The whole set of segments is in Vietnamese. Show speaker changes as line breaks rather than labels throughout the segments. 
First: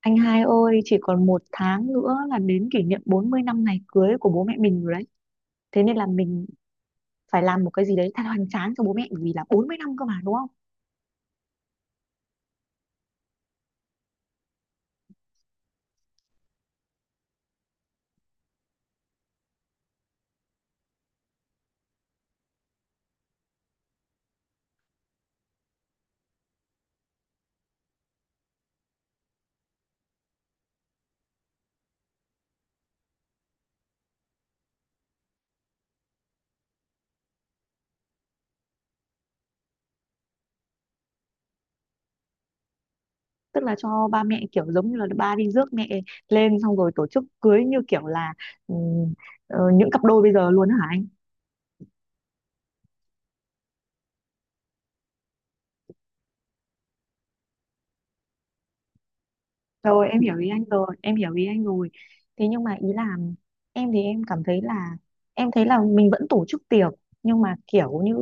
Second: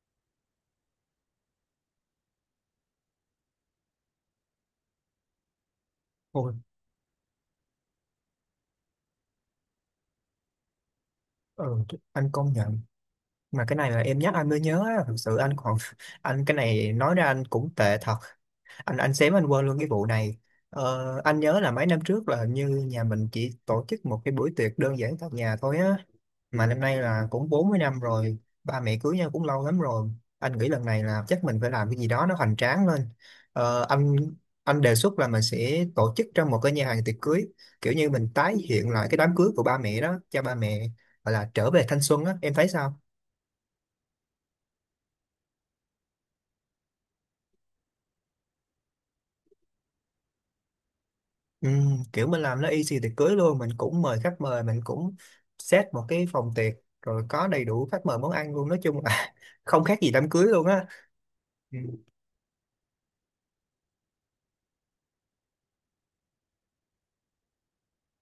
Anh hai ơi, chỉ còn một tháng nữa là đến kỷ niệm 40 năm ngày cưới của bố mẹ mình rồi đấy. Thế nên là mình
Ôi,
phải làm một cái gì đấy thật hoành tráng cho bố mẹ, bởi vì là 40 năm cơ mà, đúng không?
ờ, anh công nhận mà cái này là em nhắc anh mới nhớ á, thực sự anh còn anh cái này nói ra anh cũng tệ thật. Anh xém anh quên luôn cái vụ này. Anh nhớ là mấy năm trước là hình như nhà mình chỉ tổ chức một cái buổi tiệc đơn giản tại nhà thôi á, mà năm nay là cũng 40 năm rồi, ba mẹ cưới nhau cũng lâu lắm rồi. Anh nghĩ lần này là chắc mình phải làm cái gì đó nó hoành tráng lên. ờ, anh anh đề xuất là mình sẽ tổ chức trong một cái nhà hàng tiệc cưới, kiểu như mình tái hiện lại cái đám cưới của ba mẹ đó cho ba mẹ, gọi là trở về thanh xuân á, em thấy sao?
Tức là cho ba mẹ kiểu giống như là ba đi rước mẹ lên, xong rồi tổ chức cưới như kiểu là ừm, những cặp đôi bây giờ luôn hả?
Ừ, kiểu mình làm nó easy tiệc cưới luôn, mình cũng mời khách mời, mình cũng set một cái phòng tiệc, rồi có đầy đủ khách mời món ăn luôn, nói chung là không khác
Rồi,
gì
em
đám
hiểu
cưới
ý anh
luôn
rồi,
á.
em hiểu ý anh
Ừ.
rồi. Thế nhưng mà ý là em thì em cảm thấy là em thấy là mình vẫn tổ chức tiệc, nhưng mà kiểu như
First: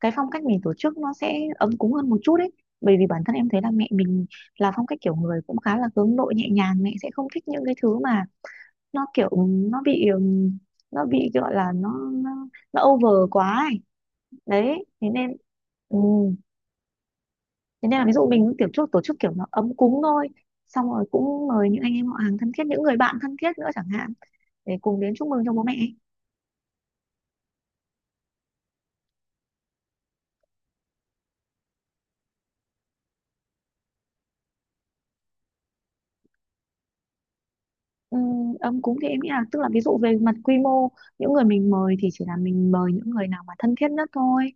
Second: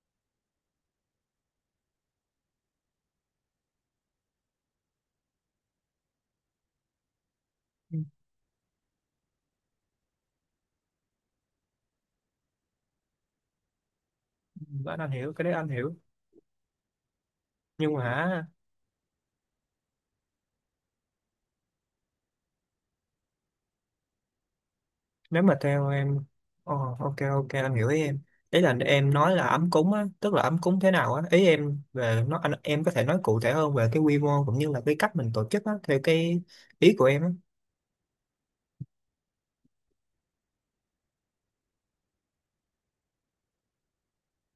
cái phong cách mình tổ chức nó sẽ ấm cúng hơn một chút ấy. Bởi vì bản thân em thấy là mẹ mình là phong cách kiểu người cũng khá là hướng nội, nhẹ nhàng, mẹ sẽ không thích những cái
ừ,
thứ mà nó kiểu nó bị ừm, nó bị gọi là nó over quá ấy. Đấy,
anh
thế
anh hiểu
nên
cái đấy anh hiểu,
ừ, thế
nhưng
nên là
mà
ví dụ
hả,
mình kiểu chút tổ chức kiểu nó ấm cúng thôi, xong rồi cũng mời những anh em họ hàng thân thiết, những người bạn thân thiết nữa chẳng hạn, để cùng đến chúc
nếu
mừng cho
mà
bố mẹ.
theo em, oh, ok ok anh hiểu ý em. Ý là em nói là ấm cúng á, tức là ấm cúng thế nào á, ý em về nó anh em có thể nói cụ thể hơn về cái quy mô cũng như là cái cách mình tổ chức á, theo cái ý của em á.
Ấm cúng thì em nghĩ là tức là ví dụ về mặt quy mô, những người mình mời thì chỉ là mình mời những người nào mà thân thiết nhất thôi,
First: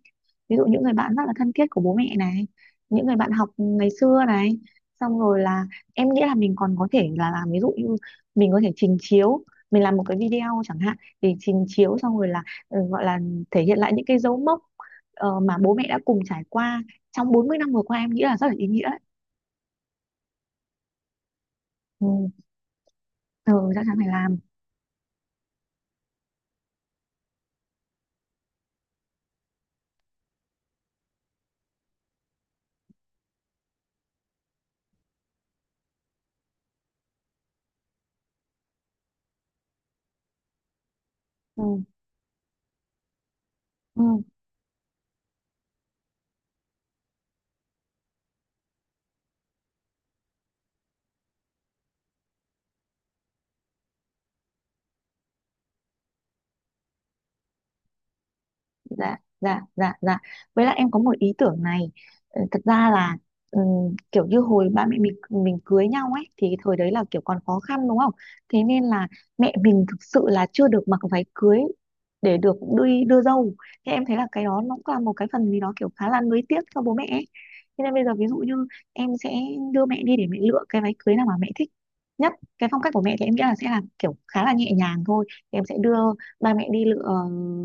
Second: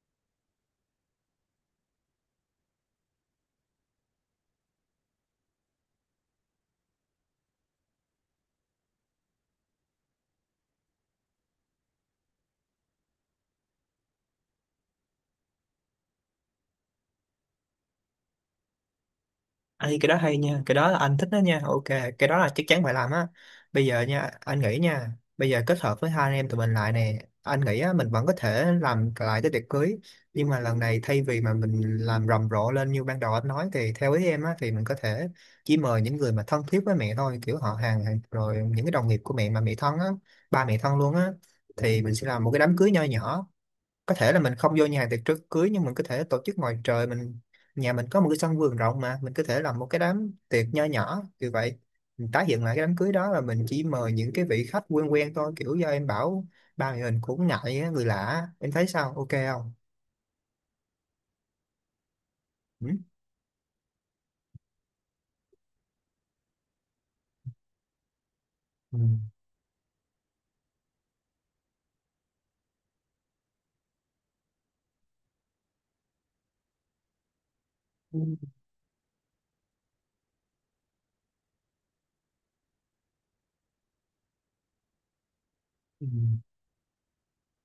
ví dụ những người bạn rất là thân thiết của bố mẹ này, những người bạn học ngày xưa này, xong rồi là em nghĩ là mình còn có thể là làm ví dụ như mình có thể trình chiếu, mình làm một cái video chẳng hạn, thì trình chiếu xong rồi là gọi là thể hiện lại những cái dấu mốc mà bố mẹ đã cùng trải qua trong 40 năm vừa qua, em nghĩ là rất là ý nghĩa đấy.
Ê, cái đó hay nha, cái đó là anh thích đó nha, ok,
Ừ,
cái đó là chắc chắn phải làm á.
ừ chắc
Bây
chắn
giờ
phải
nha,
làm.
anh nghĩ nha, bây giờ kết hợp với hai anh em tụi mình lại nè, anh nghĩ á, mình vẫn có thể làm lại cái tiệc cưới, nhưng mà lần này thay vì mà mình làm rầm rộ lên như ban đầu anh nói thì theo ý em á, thì mình có thể chỉ mời những người mà thân thiết với mẹ thôi, kiểu rồi những cái đồng nghiệp của mẹ mà mẹ thân á, ba mẹ thân luôn á,
Ừ,
thì mình sẽ làm một cái đám cưới nho nhỏ.
ừ.
Có thể là mình không vô nhà hàng tiệc trước cưới, nhưng mình có thể tổ chức ngoài trời, mình, nhà mình có một cái sân vườn rộng mà mình có thể làm một cái đám tiệc nho nhỏ như vậy. Mình tái hiện lại cái đám cưới đó, là mình chỉ mời những cái vị khách quen quen thôi, kiểu do em bảo ba người mình cũng ngại á, người lạ á. Em thấy sao,
Dạ
ok
dạ
không?
dạ dạ, với lại em có một ý tưởng này. Ờ, thật
Ừ?
ra là kiểu như hồi ba mẹ mình cưới nhau ấy, thì thời đấy là kiểu còn khó khăn, đúng không? Thế nên
Ừ.
là mẹ mình thực sự là chưa được mặc váy cưới để được đi đưa dâu. Thế em thấy là cái đó nó cũng là một cái phần gì đó kiểu khá là nuối tiếc cho bố mẹ ấy. Thế nên bây giờ
Ừ.
ví dụ như em sẽ đưa mẹ đi để mẹ lựa cái váy cưới nào mà mẹ thích nhất. Cái phong cách của mẹ thì em nghĩ là sẽ là kiểu khá là nhẹ nhàng thôi, thì em sẽ đưa
Ừ.
ba mẹ đi lựa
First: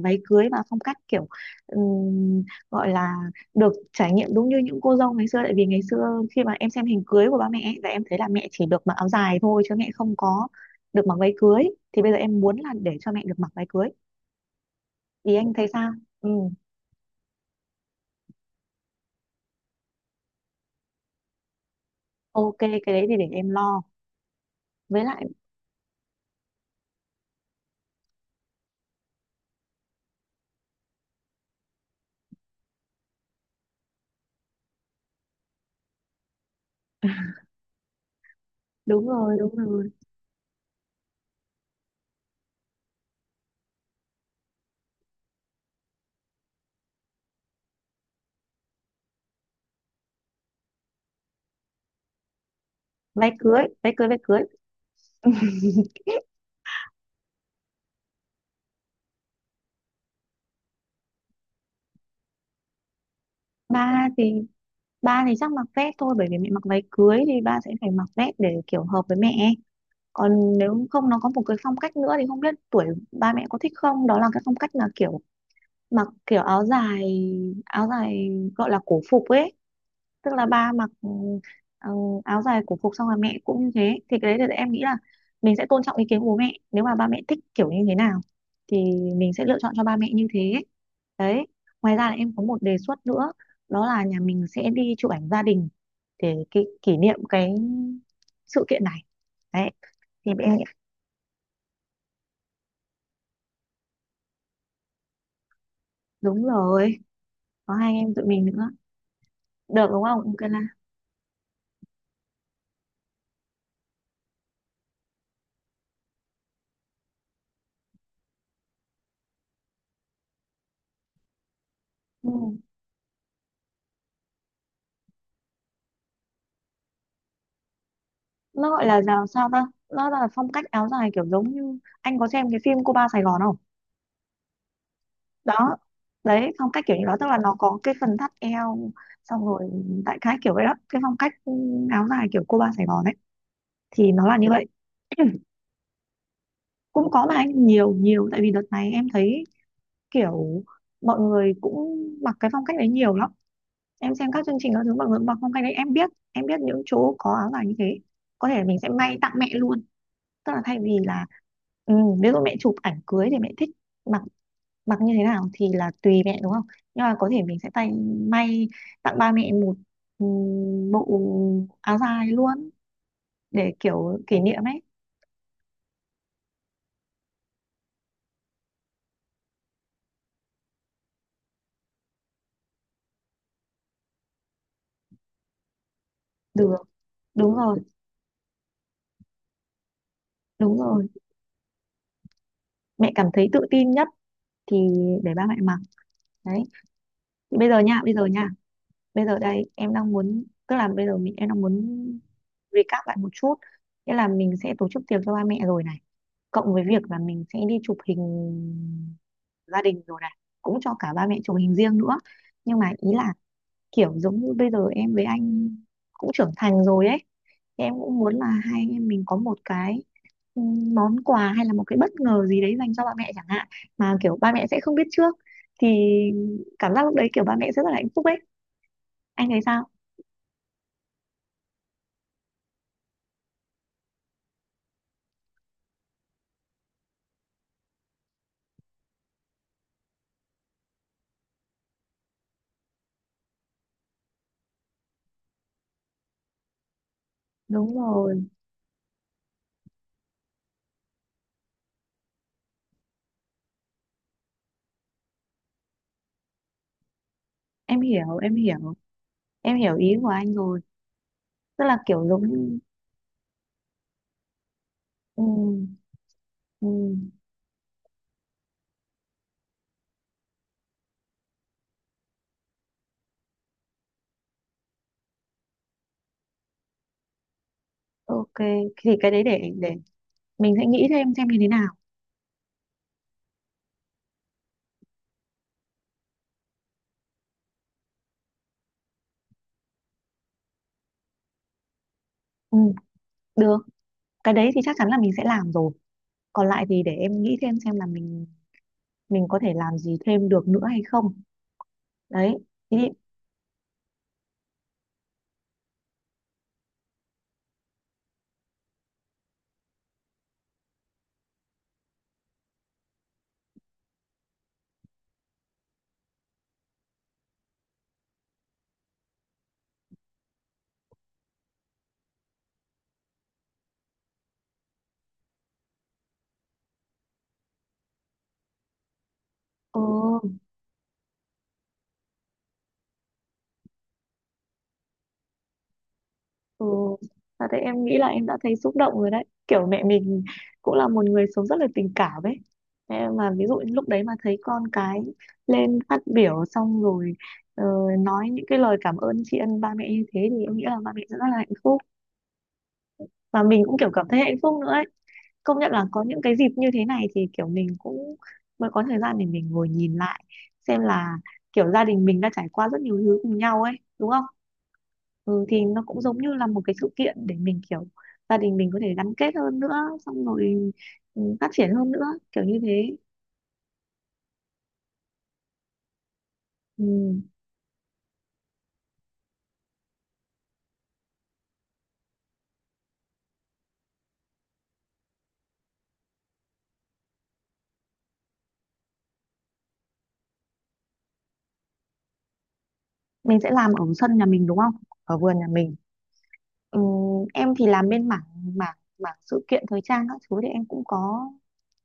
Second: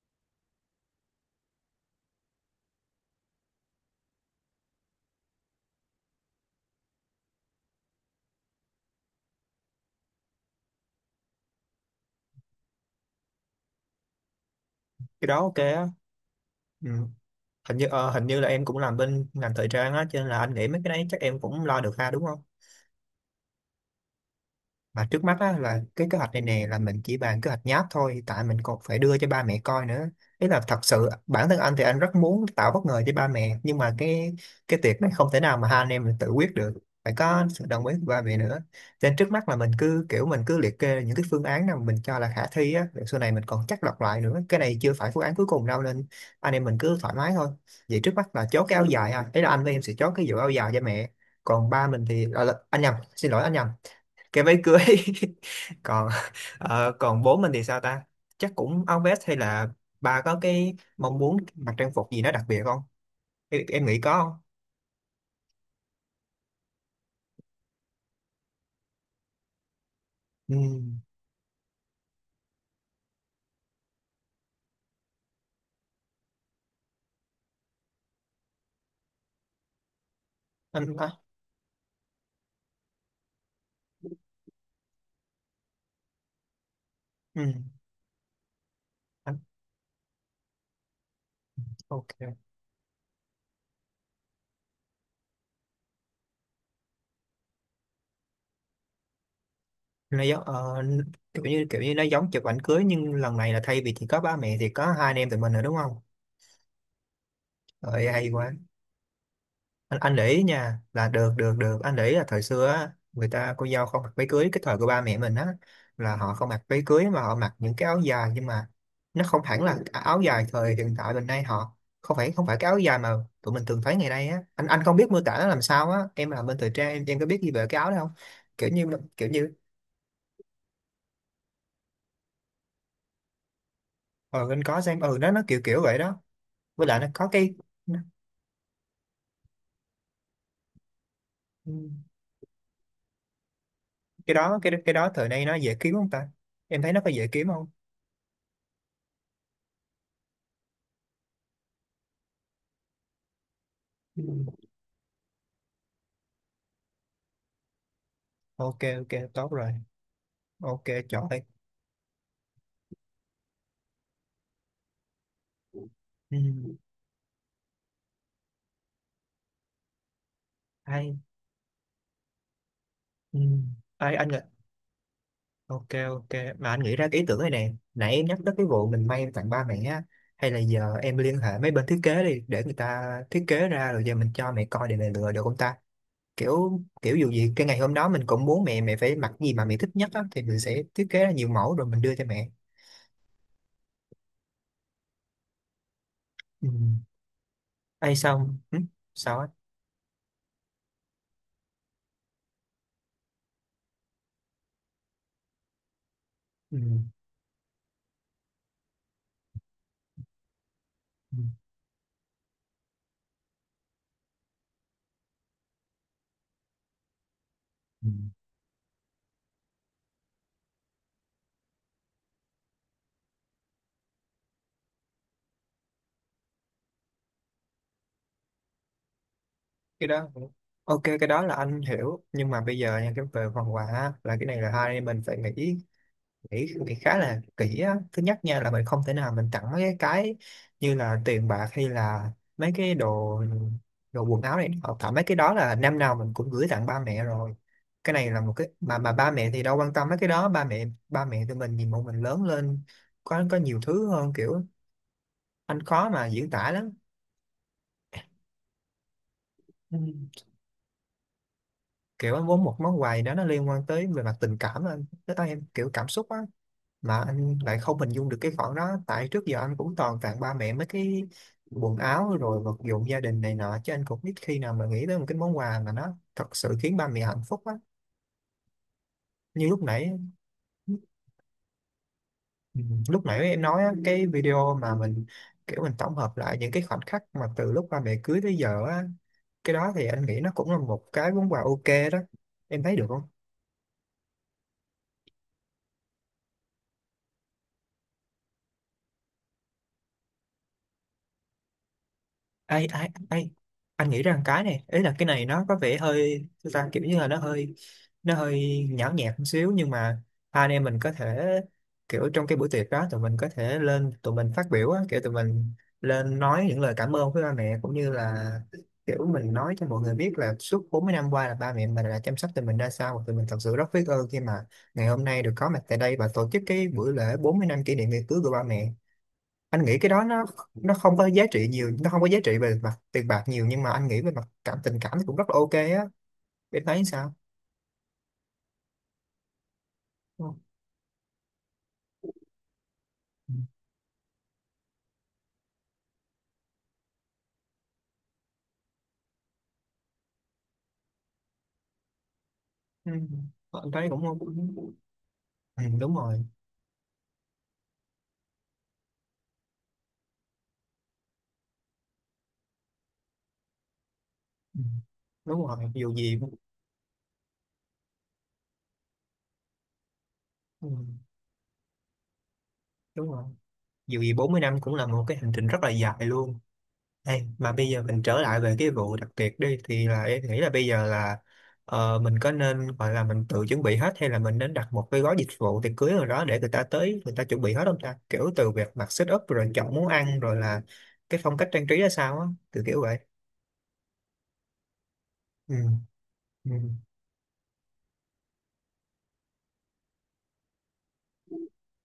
váy cưới, và phong cách kiểu ừm, gọi là được trải nghiệm đúng như những cô dâu ngày xưa. Tại vì ngày xưa khi mà em xem hình cưới của ba mẹ ấy, là em thấy là mẹ chỉ được mặc áo dài thôi chứ mẹ không có được mặc váy cưới. Thì bây giờ em muốn là để cho mẹ được mặc váy cưới.
Cái
Thì
đó
anh
ok
thấy
á.
sao? Ừ,
Ừ. Hình như hình như là em cũng làm bên ngành thời trang á, cho nên là anh nghĩ mấy cái đấy chắc em cũng lo được ha, đúng không?
ok cái đấy thì để em lo. Với
Mà trước
lại
mắt á, là cái kế hoạch này nè là mình chỉ bàn kế hoạch nháp thôi, tại mình còn phải đưa cho ba mẹ coi nữa. Ý là thật sự bản thân anh thì anh rất muốn tạo bất ngờ cho ba mẹ, nhưng mà cái việc này không thể nào mà hai anh em mình tự quyết được, phải có sự đồng ý của ba mẹ nữa.
đúng
Cho nên trước
rồi
mắt
đúng
là mình
rồi,
cứ kiểu mình cứ liệt kê những cái phương án nào mình cho là khả thi á, rồi sau này mình còn chắc lọc lại nữa, cái này chưa phải phương án cuối cùng đâu nên anh em mình cứ thoải mái thôi. Vậy trước mắt là chốt cái áo dài ha, ý là anh với em sẽ chốt cái vụ áo dài cho mẹ, còn ba mình thì à, anh nhầm, xin
váy
lỗi anh
cưới
nhầm,
váy cưới váy cưới.
cái váy cưới. Còn còn bố mình thì sao ta, chắc cũng áo vest hay là bà có cái mong muốn mặc trang phục gì nó đặc biệt không? Em nghĩ
Ba
có
thì
không?
ba thì chắc mặc vest thôi, bởi vì mẹ mặc váy cưới thì ba sẽ phải mặc vest để kiểu hợp với mẹ.
Ừ.
Còn nếu không nó có một cái phong cách nữa thì không biết tuổi ba mẹ có thích không, đó là cái phong cách là kiểu mặc kiểu áo dài, áo dài gọi là cổ phục ấy. Tức là ba mặc
anh à,
ừ, áo dài cổ phục, xong là mẹ cũng như thế. Thì cái đấy thì em nghĩ là mình sẽ tôn trọng ý kiến của bố mẹ, nếu mà ba mẹ thích
ừ.
kiểu như thế nào thì mình
anh
sẽ lựa chọn cho ba mẹ như thế. Đấy, ngoài ra là em
ok.
có một đề xuất nữa, đó là nhà mình sẽ đi chụp ảnh gia đình để kỷ, kỷ niệm cái sự kiện này. Đấy,
Nó
thì
giống
em.
kiểu như nó giống chụp ảnh cưới, nhưng lần này là thay vì chỉ có ba mẹ thì có hai anh em tụi mình rồi đúng không?
Đúng rồi, có hai anh
Rồi
em tụi
hay
mình
quá.
nữa. Được
anh
đúng
anh
không?
để ý
Ok là.
nha là được được được, anh để ý là thời xưa á, người ta cô dâu không mặc váy cưới, cái thời của ba mẹ mình á, là họ không mặc váy cưới mà họ mặc những cái áo dài, nhưng mà nó không hẳn là áo dài thời hiện tại mình nay, họ không
Ừ.
phải không phải cái áo dài mà tụi mình thường thấy ngày nay á. Anh không biết mô tả nó làm sao á, em làm bên thời trang, em có biết gì về cái áo đó không? kiểu
Nó gọi
như
là giàu
kiểu
sao
như
ta? Nó là phong cách áo dài kiểu giống như anh có xem cái phim Cô Ba Sài Gòn không?
ờ anh có xem, ừ nó kiểu
Đó.
kiểu vậy đó.
Đấy, phong cách
Với
kiểu
lại
như
nó
đó, tức
có
là nó
cái,
có cái
nó-
phần thắt eo, xong rồi đại khái kiểu vậy đó. Cái phong cách áo dài kiểu Cô Ba Sài Gòn ấy, thì nó
cái
là như
đó,
vậy.
cái đó thời nay nó dễ kiếm không ta, em thấy nó
Cũng
có
có
dễ
mà
kiếm
anh,
không?
nhiều nhiều, tại vì đợt này em thấy kiểu mọi người cũng mặc cái phong cách đấy nhiều lắm. Em
Ừ.
xem các chương trình các thứ bằng lụa bọc không, cái đấy em biết, em biết những chỗ có áo dài như thế. Có thể là
Ok
mình sẽ
ok
may tặng mẹ
tốt rồi.
luôn, tức là thay
Ok
vì là
trời.
ừ, ví dụ mẹ chụp ảnh cưới thì mẹ thích mặc mặc như thế nào thì là tùy mẹ, đúng không.
Ừ.
Nhưng mà có thể mình sẽ tay may tặng ba mẹ một ừ,
ai.
bộ áo dài luôn
Ừ.
để
ai
kiểu
anh
kỷ
ạ.
niệm ấy.
Ok ok, mà anh nghĩ ra cái ý tưởng này nè, nãy em nhắc tới cái vụ mình may tặng ba mẹ á, hay là giờ em liên hệ mấy bên thiết kế đi để người ta thiết kế ra, rồi giờ mình cho mẹ coi để mẹ lựa được không ta?
Được,
Kiểu kiểu dù gì
đúng
cái ngày
rồi
hôm đó mình cũng muốn mẹ mẹ phải mặc gì mà mẹ thích nhất á, thì mình
đúng
sẽ
rồi,
thiết kế ra nhiều mẫu rồi mình đưa cho mẹ.
mẹ cảm thấy tự tin nhất thì để ba mẹ mặc. Đấy,
Ừ.
thì bây giờ nha, bây
ai
giờ nha,
xong ừ.
bây giờ
sao á
đây em đang muốn, tức là bây giờ em đang muốn recap lại một chút. Nghĩa là mình sẽ tổ chức tiệc cho ba mẹ rồi này, cộng
ừ.
với việc là mình sẽ đi chụp hình gia đình rồi này, cũng cho cả ba mẹ chụp hình riêng nữa. Nhưng mà ý là kiểu giống như bây giờ em với anh cũng trưởng thành rồi ấy, thì em
Ừ.
cũng muốn là hai anh em mình có một cái ừ, món quà hay là một cái bất ngờ gì đấy dành cho ba mẹ chẳng hạn, mà kiểu ba mẹ sẽ không biết trước, thì cảm giác lúc đấy kiểu ba mẹ sẽ rất là hạnh phúc ấy. Anh thấy sao?
Cái đó ok, cái đó là anh hiểu, nhưng mà bây giờ nha, cái về phần quà á, là cái này là hai anh em mình phải nghĩ nghĩ nghĩ khá là kỹ á. Thứ nhất nha là mình không thể nào mình tặng mấy cái như là tiền bạc hay là mấy cái đồ đồ quần áo này, hoặc tại mấy cái đó là năm nào mình cũng gửi tặng ba mẹ rồi.
Đúng
Cái này là
rồi,
một cái mà ba mẹ thì đâu quan tâm mấy cái đó, ba mẹ tụi mình nhìn bọn mình lớn lên có nhiều thứ hơn, kiểu anh khó mà diễn tả
em hiểu em hiểu, em hiểu ý của
lắm.
anh rồi, tức là kiểu
Kiểu
giống
anh muốn một
như
món quà gì đó nó liên quan tới về mặt tình cảm, anh tới
ừ,
tay em kiểu cảm xúc á,
ừ,
mà anh lại không hình dung được cái khoản đó, tại trước giờ anh cũng toàn tặng ba mẹ mấy cái quần áo rồi vật dụng gia đình này nọ, chứ anh cũng biết khi nào mà nghĩ tới một cái món quà mà nó thật sự khiến ba mẹ hạnh phúc á.
ok thì cái đấy
Như
để
lúc
để
nãy,
mình sẽ nghĩ thêm xem như thế nào.
ừ, lúc nãy em nói á, cái video mà mình kiểu mình tổng hợp lại những cái khoảnh khắc mà từ lúc ba mẹ cưới tới giờ á, cái đó thì anh nghĩ nó cũng là một cái món quà ok đó,
ừ,
em thấy được không?
được, cái đấy thì chắc chắn là mình sẽ làm rồi. Còn lại thì để em nghĩ thêm xem là mình có thể làm gì thêm được nữa hay không. Đấy
Ai
thì
ai ai. Anh nghĩ rằng cái này, ý là cái này nó có vẻ hơi sao ta, kiểu như là nó hơi, nó hơi nhão nhẹt một xíu, nhưng mà hai anh em mình có thể kiểu trong cái buổi tiệc đó tụi mình có thể lên tụi mình phát biểu á, kiểu tụi mình lên nói những lời cảm ơn với ba mẹ cũng như là kiểu mình nói cho mọi người biết là suốt 40 năm qua là ba mẹ mình đã chăm sóc tụi mình ra sao, và tụi mình thật sự rất biết ơn khi mà ngày hôm nay được có mặt tại đây và tổ chức cái buổi lễ 40 năm kỷ niệm ngày cưới của ba mẹ. Anh nghĩ
ừ,
cái đó nó không có giá trị nhiều, nó không có giá trị về mặt tiền bạc nhiều, nhưng mà anh nghĩ về mặt cảm tình cảm thì cũng rất là ok á, em
ừ,
thấy sao?
thật đấy, em nghĩ là em đã thấy xúc động rồi đấy. Kiểu mẹ mình
Ừ.
cũng là một người sống rất là tình cảm ấy. Em mà ví dụ như lúc đấy mà thấy con cái lên phát biểu xong rồi ờ, nói những cái lời cảm ơn tri ân ba mẹ như thế, thì em nghĩ là ba mẹ sẽ rất là hạnh phúc.
Ừ.
Và mình
Anh
cũng
thấy
kiểu
cũng,
cảm thấy hạnh phúc nữa ấy. Công
ừ,
nhận là
đúng
có những
rồi.
cái dịp như thế này thì kiểu mình cũng mới có thời gian để mình ngồi nhìn lại, xem là kiểu gia đình mình đã trải qua rất nhiều thứ cùng nhau ấy, đúng không.
Ừ.
Ừ,
Đúng rồi
thì nó
dù
cũng
gì,
giống như là một cái sự kiện để mình kiểu gia đình mình có thể gắn kết hơn nữa, xong
ừ,
rồi ừ, phát triển hơn nữa, kiểu như thế.
đúng rồi. Dù gì 40 năm cũng là một cái hành trình rất là dài luôn.
Ừ.
Ê, mà bây giờ mình trở lại về cái vụ đặc biệt đi, thì là em nghĩ là bây giờ là mình có nên gọi là mình tự chuẩn bị hết hay là mình nên đặt một cái gói dịch vụ tiệc cưới nào đó để người ta tới người ta chuẩn bị hết không ta, kiểu từ việc mặc set up rồi chọn món ăn rồi là cái phong cách trang trí ra sao á, từ kiểu vậy.
Mình sẽ làm ở sân nhà mình đúng không, ở vườn nhà
Ừ.
mình.
Ừ.
Ừ, em thì làm bên mảng mảng mảng sự kiện thời trang các thứ, thì em cũng có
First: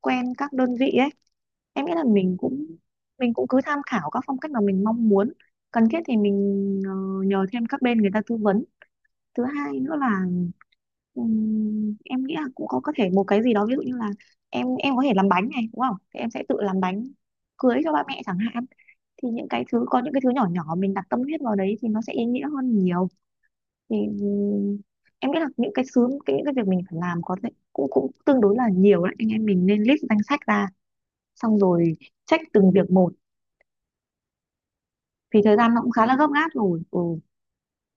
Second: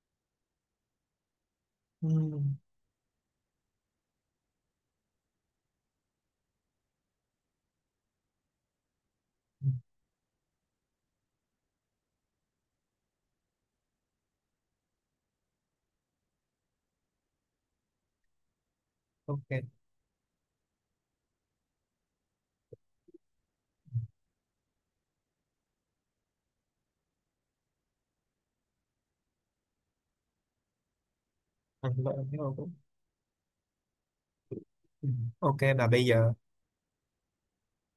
quen các đơn vị ấy. Em nghĩ là
Ừ.
mình cũng cứ tham khảo các phong cách mà mình mong muốn, cần thiết thì mình ờ, nhờ thêm các bên người ta tư vấn. Thứ
ừ,
hai nữa là em nghĩ là cũng có thể một cái gì đó, ví dụ như là em có thể làm bánh này đúng không, thì em sẽ tự làm bánh cưới cho ba mẹ chẳng hạn. Thì những
Ok.
cái thứ nhỏ nhỏ mình đặt tâm huyết vào đấy thì nó sẽ ý nghĩa hơn nhiều. Thì em nghĩ là những cái sứ cái những cái việc mình phải làm có thể cũng cũng tương đối là nhiều đấy, anh em mình nên list danh sách ra, xong rồi
Anh lỗi em thấy
check từng
không?
việc một,
Ừ,
vì thời
ok
gian nó
mà
cũng khá
bây
là gấp
giờ.
gáp rồi. Ừ,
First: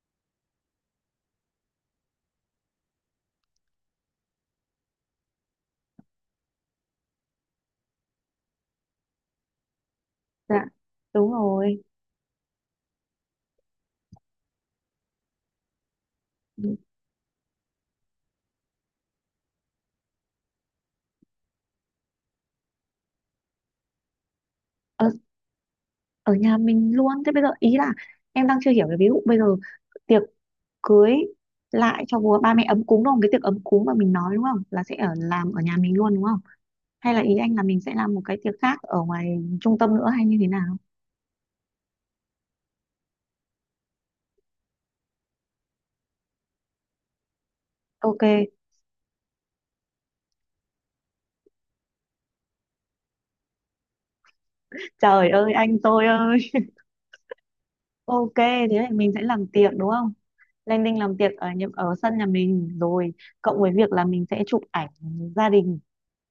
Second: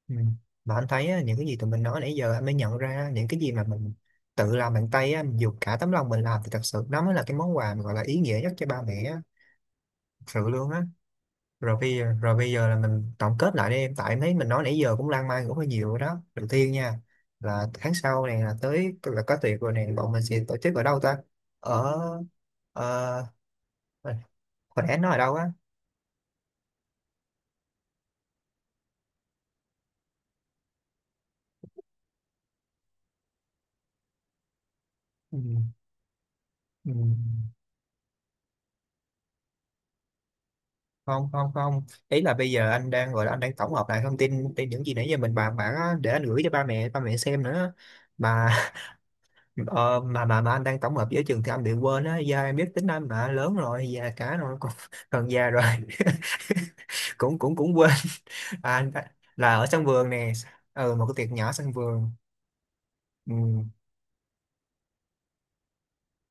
Ừ. Mà anh thấy á, những cái gì tụi mình nói nãy giờ anh mới nhận ra, những cái gì mà mình tự làm bằng tay á, mình dùng cả tấm lòng mình làm thì thật sự nó mới là cái món quà mà gọi là ý nghĩa nhất cho ba mẹ á, thật sự
dạ,
luôn á.
đúng rồi.
Rồi bây giờ là mình tổng kết lại đi em, tại em thấy mình nói nãy giờ cũng lan man cũng hơi nhiều rồi đó. Đầu tiên
Ừ,
nha, là tháng sau này là tới là có tiệc rồi này, bọn mình sẽ tổ chức ở đâu ta? Ở ờ, ờ, hồi nãy anh
ở,
nói ở đâu á?
ở nhà mình luôn. Thế bây giờ ý là em đang chưa hiểu, cái ví dụ bây giờ tiệc cưới lại cho ba mẹ ấm cúng đúng không, cái tiệc ấm cúng mà mình nói đúng không, là sẽ ở
Ừ.
làm ở nhà mình luôn đúng không,
Ừ.
hay là ý anh là mình sẽ làm một cái tiệc khác ở ngoài trung tâm nữa hay như thế nào?
Không không không, ý là bây giờ anh đang gọi là anh đang tổng hợp lại thông tin trên những gì nãy giờ mình bàn bạc á, để anh gửi cho ba mẹ, ba mẹ xem nữa.
Ok,
Mà ờ, mà anh đang tổng hợp với trường thì anh bị quên á, do em biết tính anh mà, lớn rồi già cả rồi còn,
trời
còn già
ơi
rồi,
anh tôi ơi.
cũng cũng cũng quên.
Ok, thế
À,
thì mình sẽ làm
là ở
tiệc
sân
đúng
vườn
không?
nè,
Lên
ừ
Đinh
một
làm
cái
tiệc
tiệc
ở
nhỏ
nhà-
sân
ở
vườn,
sân nhà mình rồi,
ừ,
cộng với việc là mình sẽ chụp ảnh gia đình,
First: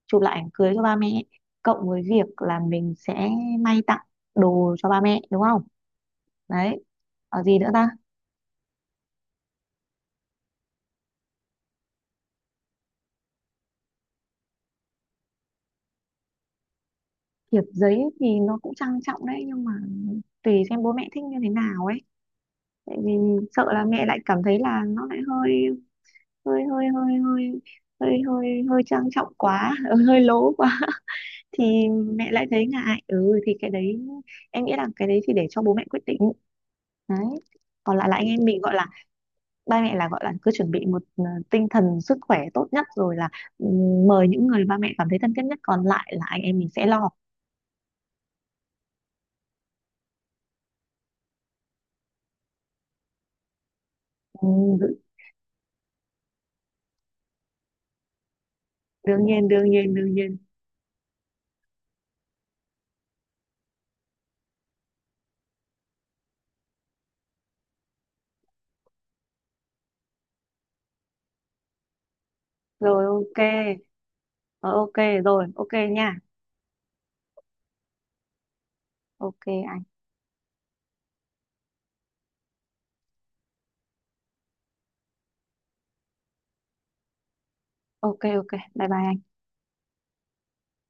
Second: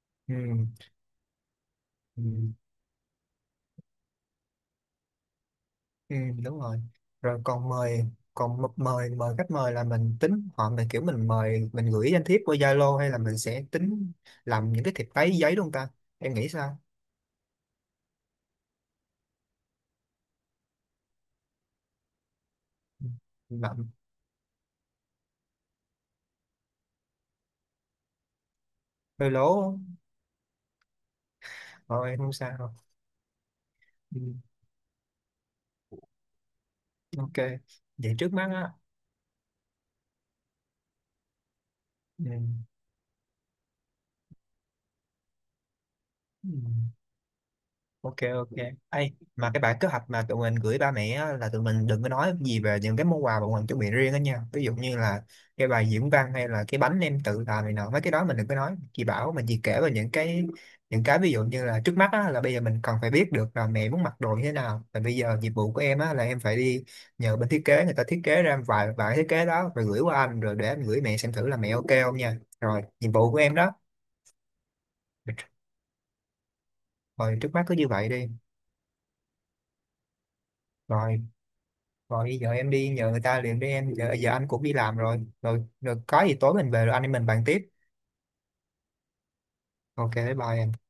chụp
ừ,
lại ảnh cưới cho ba mẹ, cộng với
ừ.
việc là mình sẽ may tặng đồ cho ba mẹ đúng không?
Ừ, đúng rồi.
Đấy.
Rồi
Ở gì nữa
còn
ta?
mời, còn mời mời khách mời là mình tính họ mình kiểu mình mời mình gửi danh thiếp qua Zalo hay là mình sẽ tính làm những cái thiệp giấy giấy luôn ta, em nghĩ sao?
Thiệp giấy thì nó cũng trang trọng đấy, nhưng mà tùy xem bố mẹ thích như thế nào ấy. Tại
Ừ,
vì sợ
mà
là mẹ lại cảm thấy là nó lại hơi hơi hơi hơi hơi hơi hơi hơi trang
hơi
trọng quá,
lố
hơi lố quá. Thì
rồi
mẹ
không
lại thấy
sao.
ngại. Ừ thì cái đấy
Ừ,
em nghĩ là cái đấy thì để cho bố mẹ quyết định. Đấy,
ok
còn lại là
vậy
anh
trước
em
mắt
mình
á.
gọi là ba mẹ là gọi là cứ chuẩn bị một tinh thần sức
Ừ.
khỏe tốt nhất rồi là ừ, mời những người ba mẹ cảm thấy thân thiết nhất, còn lại là anh
Ừ.
em mình sẽ lo.
Ok ok. Ê, mà cái bản kế hoạch mà tụi mình gửi ba mẹ á, là tụi mình đừng có nói gì về những cái món quà bọn mình chuẩn bị riêng đó nha,
Ừ,
ví dụ như là cái bài diễn văn hay là cái bánh em tự làm này nọ, mấy cái đó mình đừng có nói chị
đương
bảo, mình
nhiên
chỉ
đương
kể về
nhiên
những
đương nhiên.
cái, ví dụ như là trước mắt á, là bây giờ mình cần phải biết được là mẹ muốn mặc đồ như thế nào. Và bây giờ nhiệm vụ của em á, là em phải đi nhờ bên thiết kế, người ta thiết kế ra vài vài thiết kế đó rồi gửi qua anh, rồi để anh gửi mẹ xem thử là mẹ ok không nha, rồi
Rồi
nhiệm vụ của
ok.
em đó.
Ờ, ok. Rồi ok nha.
Rồi trước mắt cứ như vậy đi.
Ok anh.
Rồi rồi giờ em đi nhờ người ta liền đi em, giờ giờ anh cũng đi làm rồi, rồi rồi có gì tối mình về rồi anh em mình bàn tiếp.
Ok ok, bye bye anh.
Ok bye bye em.